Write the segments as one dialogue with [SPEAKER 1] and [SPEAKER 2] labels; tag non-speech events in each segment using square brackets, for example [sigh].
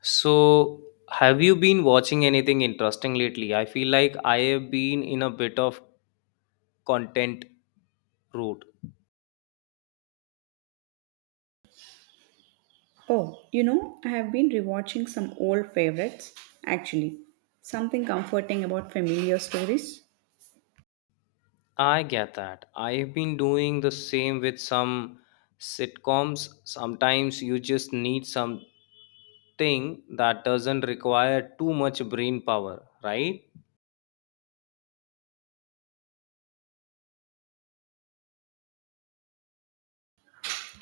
[SPEAKER 1] So, have you been watching anything interesting lately? I feel like I have been in a bit of content route.
[SPEAKER 2] Oh, you know, I have been rewatching some old favorites. Actually, something comforting about familiar stories.
[SPEAKER 1] I get that. I have been doing the same with some sitcoms. Sometimes you just need something that doesn't require too much brain power, right?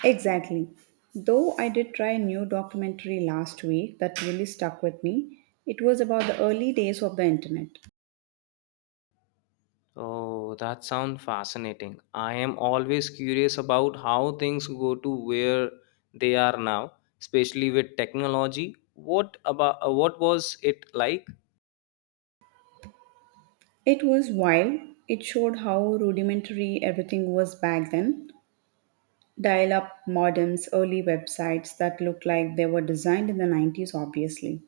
[SPEAKER 2] Exactly. Though I did try a new documentary last week that really stuck with me, it was about the early days of the internet.
[SPEAKER 1] Oh, that sounds fascinating. I am always curious about how things go to where they are now, especially with technology. What about what was it like?
[SPEAKER 2] It was wild. It showed how rudimentary everything was back then. Dial up modems, early websites that looked like they were designed in the 90s, obviously.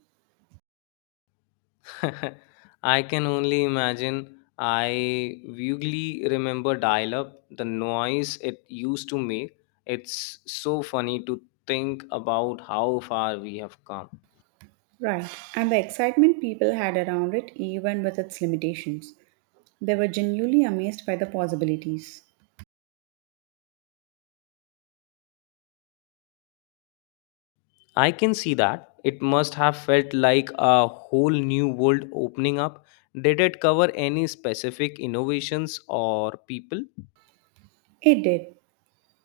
[SPEAKER 1] [laughs] I can only imagine. I vaguely remember dial-up, the noise it used to make. It's so funny to think about how far we have come.
[SPEAKER 2] Right, and the excitement people had around it, even with its limitations. They were genuinely amazed by the possibilities.
[SPEAKER 1] I can see that. It must have felt like a whole new world opening up. Did it cover any specific innovations or people?
[SPEAKER 2] It did.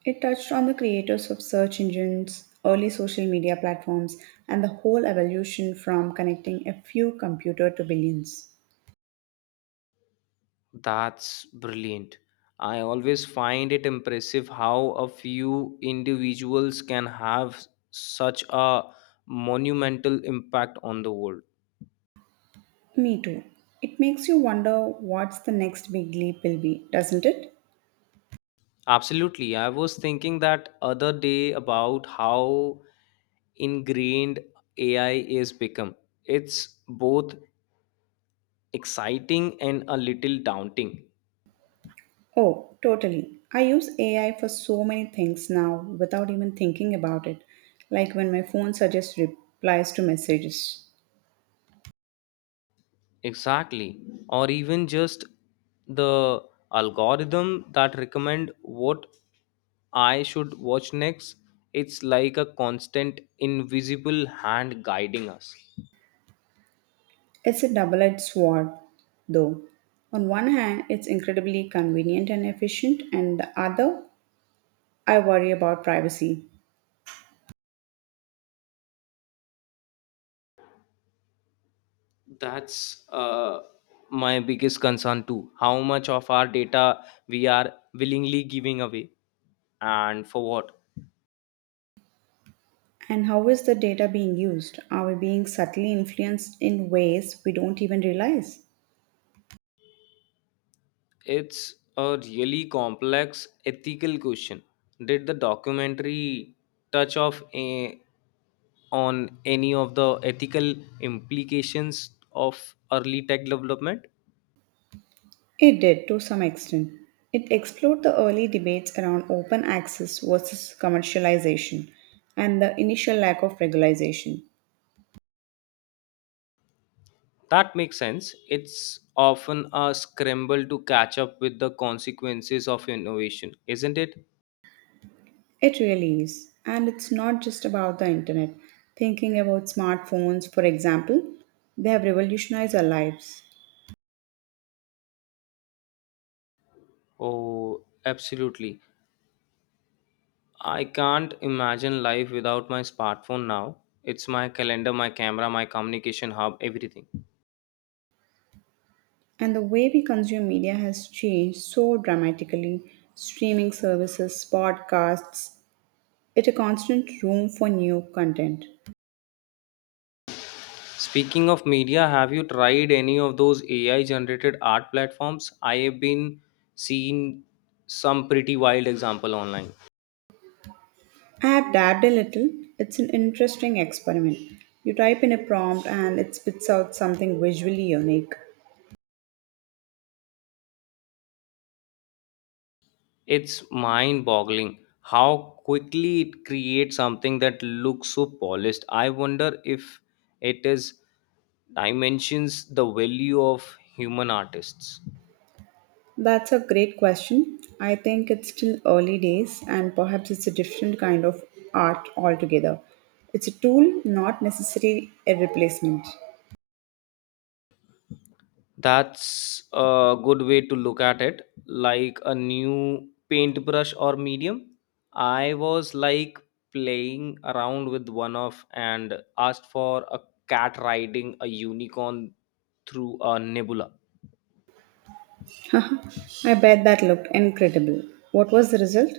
[SPEAKER 2] It touched on the creators of search engines, early social media platforms, and the whole evolution from connecting a few computer to billions.
[SPEAKER 1] That's brilliant. I always find it impressive how a few individuals can have such a monumental impact on the world.
[SPEAKER 2] Me too. It makes you wonder what's the next big leap will be, doesn't it?
[SPEAKER 1] Absolutely. I was thinking that other day about how ingrained AI is become. It's both exciting and a little daunting.
[SPEAKER 2] Oh, totally. I use AI for so many things now without even thinking about it, like when my phone suggests replies to messages.
[SPEAKER 1] Exactly. Or even just the algorithm that recommend what I should watch next. It's like a constant invisible hand guiding us.
[SPEAKER 2] It's a double edged sword, though. On one hand, it's incredibly convenient and efficient, and the other, I worry about privacy.
[SPEAKER 1] That's my biggest concern too. How much of our data we are willingly giving away and for what?
[SPEAKER 2] And how is the data being used? Are we being subtly influenced in ways we don't even realize?
[SPEAKER 1] It's a really complex ethical question. Did the documentary touch on any of the ethical implications of early tech development?
[SPEAKER 2] It did to some extent. It explored the early debates around open access versus commercialization and the initial lack of regulation.
[SPEAKER 1] That makes sense. It's often a scramble to catch up with the consequences of innovation, isn't it?
[SPEAKER 2] It really is. And it's not just about the internet. Thinking about smartphones, for example, they have revolutionized our lives.
[SPEAKER 1] Oh, absolutely. I can't imagine life without my smartphone now. It's my calendar, my camera, my communication hub, everything.
[SPEAKER 2] And the way we consume media has changed so dramatically. Streaming services, podcasts, it's a constant room for new content.
[SPEAKER 1] Speaking of media, have you tried any of those AI generated art platforms? I have been seeing some pretty wild example online.
[SPEAKER 2] I have dabbed a little. It's an interesting experiment. You type in a prompt and it spits out something visually unique.
[SPEAKER 1] It's mind boggling how quickly it creates something that looks so polished. I wonder if it is dimensions the value of human artists.
[SPEAKER 2] That's a great question. I think it's still early days and perhaps it's a different kind of art altogether. It's a tool, not necessarily a replacement.
[SPEAKER 1] That's a good way to look at it, like a new paintbrush or medium. I was like playing around with one of and asked for a cat riding a unicorn through a nebula.
[SPEAKER 2] [laughs] Haha, I bet that looked incredible. What was the result?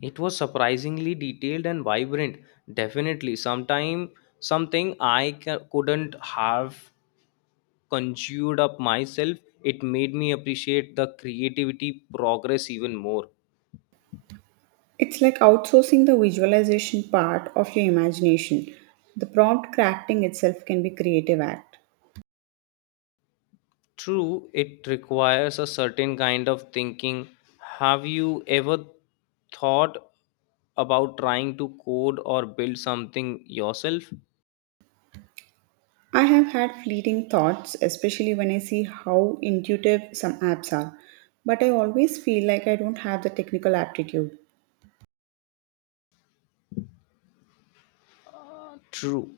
[SPEAKER 1] It was surprisingly detailed and vibrant. Definitely, sometime something couldn't have conjured up myself. It made me appreciate the creativity progress even more.
[SPEAKER 2] It's like outsourcing the visualization part of your imagination. The prompt crafting itself can be creative act.
[SPEAKER 1] True, it requires a certain kind of thinking. Have you ever thought about trying to code or build something yourself?
[SPEAKER 2] I have had fleeting thoughts, especially when I see how intuitive some apps are, but I always feel like I don't have the technical aptitude.
[SPEAKER 1] True,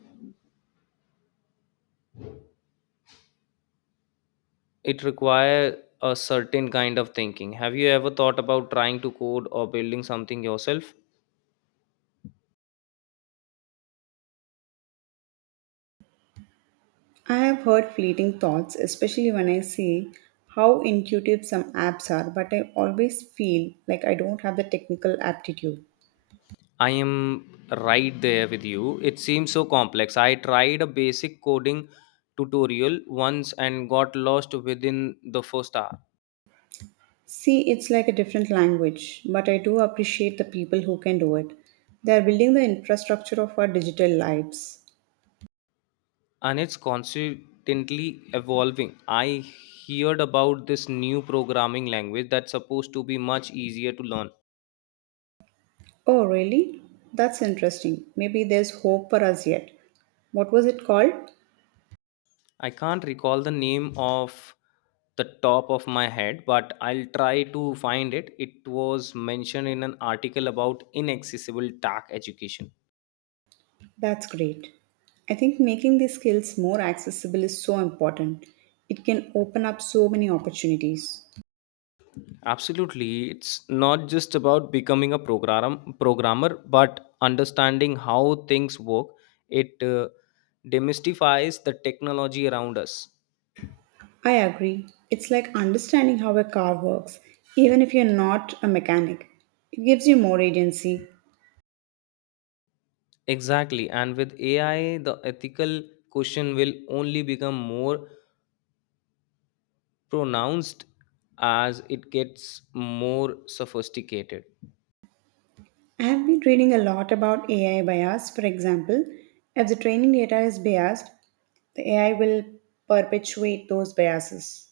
[SPEAKER 1] it requires a certain kind of thinking. Have you ever thought about trying to code or building something yourself?
[SPEAKER 2] I have heard fleeting thoughts, especially when I see how intuitive some apps are, but I always feel like I don't have the technical aptitude.
[SPEAKER 1] I am right there with you. It seems so complex. I tried a basic coding tutorial once and got lost within the first hour.
[SPEAKER 2] See, it's like a different language, but I do appreciate the people who can do it. They are building the infrastructure of our digital lives.
[SPEAKER 1] And it's constantly evolving. I heard about this new programming language that's supposed to be much easier to learn.
[SPEAKER 2] Oh, really? That's interesting. Maybe there's hope for us yet. What was it called?
[SPEAKER 1] I can't recall the name of the top of my head, but I'll try to find it. It was mentioned in an article about inaccessible tech education.
[SPEAKER 2] That's great. I think making these skills more accessible is so important. It can open up so many opportunities.
[SPEAKER 1] Absolutely, it's not just about becoming a programmer, but understanding how things work. It demystifies the technology around us.
[SPEAKER 2] I agree. It's like understanding how a car works, even if you're not a mechanic. It gives you more agency.
[SPEAKER 1] Exactly. And with AI, the ethical question will only become more pronounced as it gets more sophisticated.
[SPEAKER 2] I have been reading a lot about AI bias. For example, if the training data is biased, the AI will perpetuate those biases.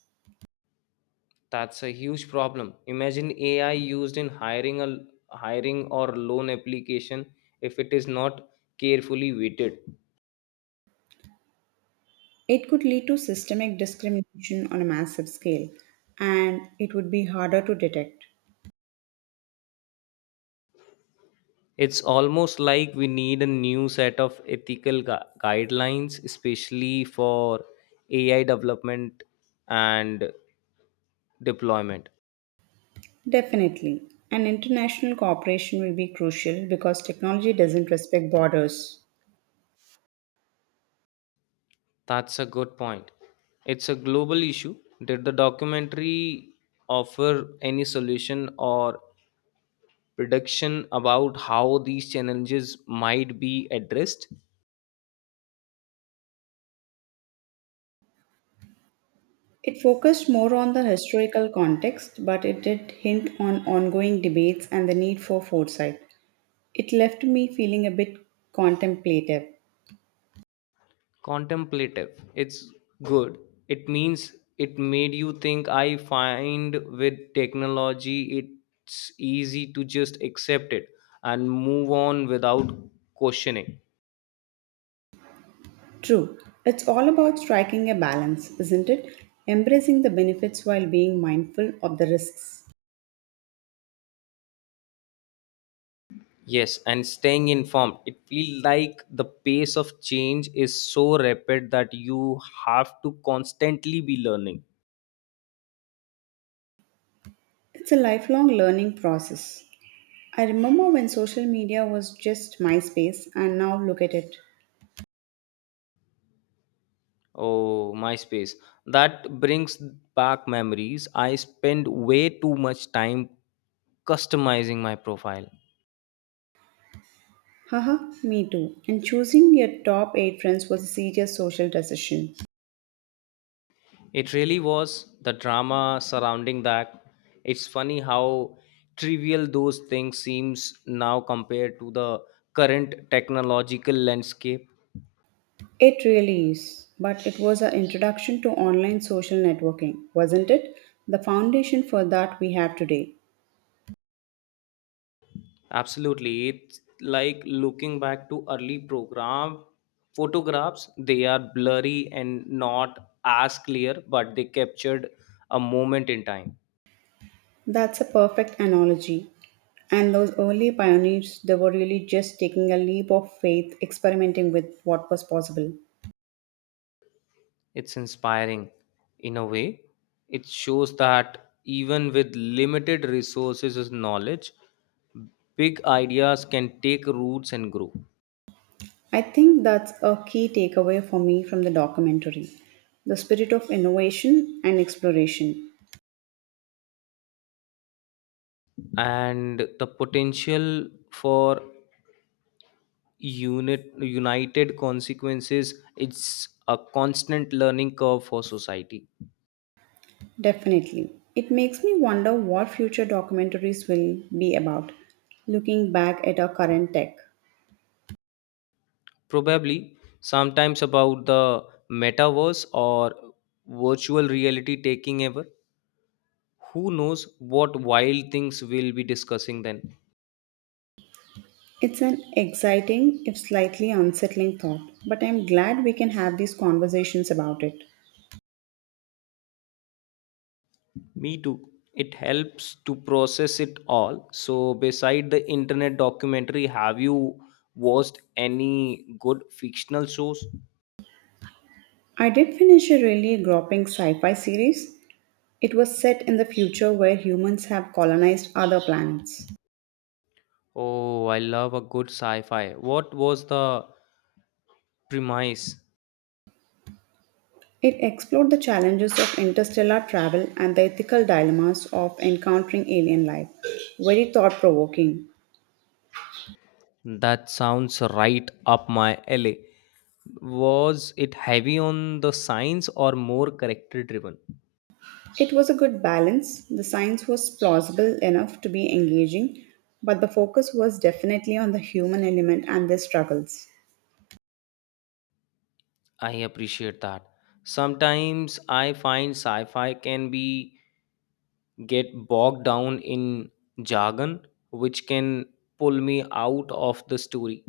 [SPEAKER 1] That's a huge problem. Imagine AI used in hiring or loan application if it is not carefully weighted.
[SPEAKER 2] It could lead to systemic discrimination on a massive scale, and it would be harder to detect.
[SPEAKER 1] It's almost like we need a new set of ethical guidelines, especially for AI development and deployment.
[SPEAKER 2] Definitely. An international cooperation will be crucial because technology doesn't respect borders.
[SPEAKER 1] That's a good point. It's a global issue. Did the documentary offer any solution or prediction about how these challenges might be addressed?
[SPEAKER 2] It focused more on the historical context, but it did hint on ongoing debates and the need for foresight. It left me feeling a bit contemplative.
[SPEAKER 1] Contemplative. It's good. It means it made you think. I find with technology, it's easy to just accept it and move on without questioning.
[SPEAKER 2] True, it's all about striking a balance, isn't it? Embracing the benefits while being mindful of the risks.
[SPEAKER 1] Yes, and staying informed. It feels like the pace of change is so rapid that you have to constantly be learning.
[SPEAKER 2] It's a lifelong learning process. I remember when social media was just MySpace, and now look at it.
[SPEAKER 1] Oh, MySpace. That brings back memories. I spent way too much time customizing my profile.
[SPEAKER 2] Haha, me too. And choosing your top 8 friends was a serious social decision.
[SPEAKER 1] It really was the drama surrounding that. It's funny how trivial those things seems now compared to the current technological landscape.
[SPEAKER 2] It really is, but it was an introduction to online social networking, wasn't it? The foundation for that we have today.
[SPEAKER 1] Absolutely. It's like looking back to early program photographs, they are blurry and not as clear, but they captured a moment in time.
[SPEAKER 2] That's a perfect analogy. And those early pioneers, they were really just taking a leap of faith, experimenting with what was possible.
[SPEAKER 1] It's inspiring in a way. It shows that even with limited resources and knowledge, big ideas can take roots and grow.
[SPEAKER 2] I think that's a key takeaway for me from the documentary the spirit of innovation and exploration.
[SPEAKER 1] And the potential for unit united consequences, it's a constant learning curve for society.
[SPEAKER 2] Definitely. It makes me wonder what future documentaries will be about, looking back at our current tech.
[SPEAKER 1] Probably sometimes about the metaverse or virtual reality taking over. Who knows what wild things we'll be discussing then.
[SPEAKER 2] It's an exciting, if slightly unsettling thought, but I'm glad we can have these conversations about it.
[SPEAKER 1] Me too, it helps to process it all. So beside the internet documentary, have you watched any good fictional shows?
[SPEAKER 2] I did finish a really groping sci fi series. It was set in the future where humans have colonized other planets.
[SPEAKER 1] Oh, I love a good sci-fi. What was the premise?
[SPEAKER 2] It explored the challenges of interstellar travel and the ethical dilemmas of encountering alien life. Very thought provoking.
[SPEAKER 1] That sounds right up my alley. Was it heavy on the science or more character driven?
[SPEAKER 2] It was a good balance. The science was plausible enough to be engaging, but the focus was definitely on the human element and their struggles.
[SPEAKER 1] I appreciate that. Sometimes I find sci-fi can be get bogged down in jargon, which can pull me out of the story.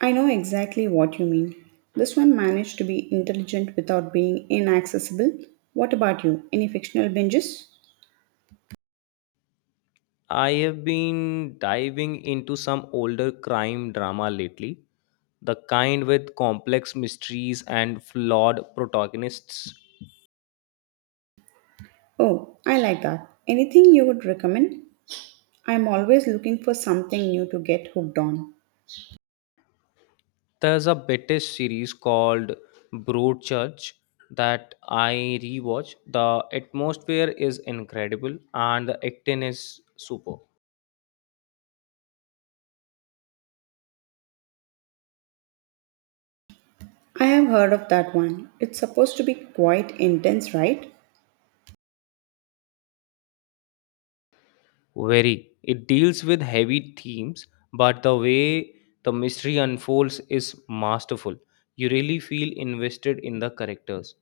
[SPEAKER 2] I know exactly what you mean. This one managed to be intelligent without being inaccessible. What about you? Any fictional binges?
[SPEAKER 1] I have been diving into some older crime drama lately, the kind with complex mysteries and flawed protagonists.
[SPEAKER 2] Oh, I like that. Anything you would recommend? I'm always looking for something new to get hooked on.
[SPEAKER 1] There's a British series called Broadchurch that I rewatch. The atmosphere is incredible and the acting is super.
[SPEAKER 2] I have heard of that one. It's supposed to be quite intense, right?
[SPEAKER 1] Very. It deals with heavy themes, but the way the mystery unfolds is masterful. You really feel invested in the characters.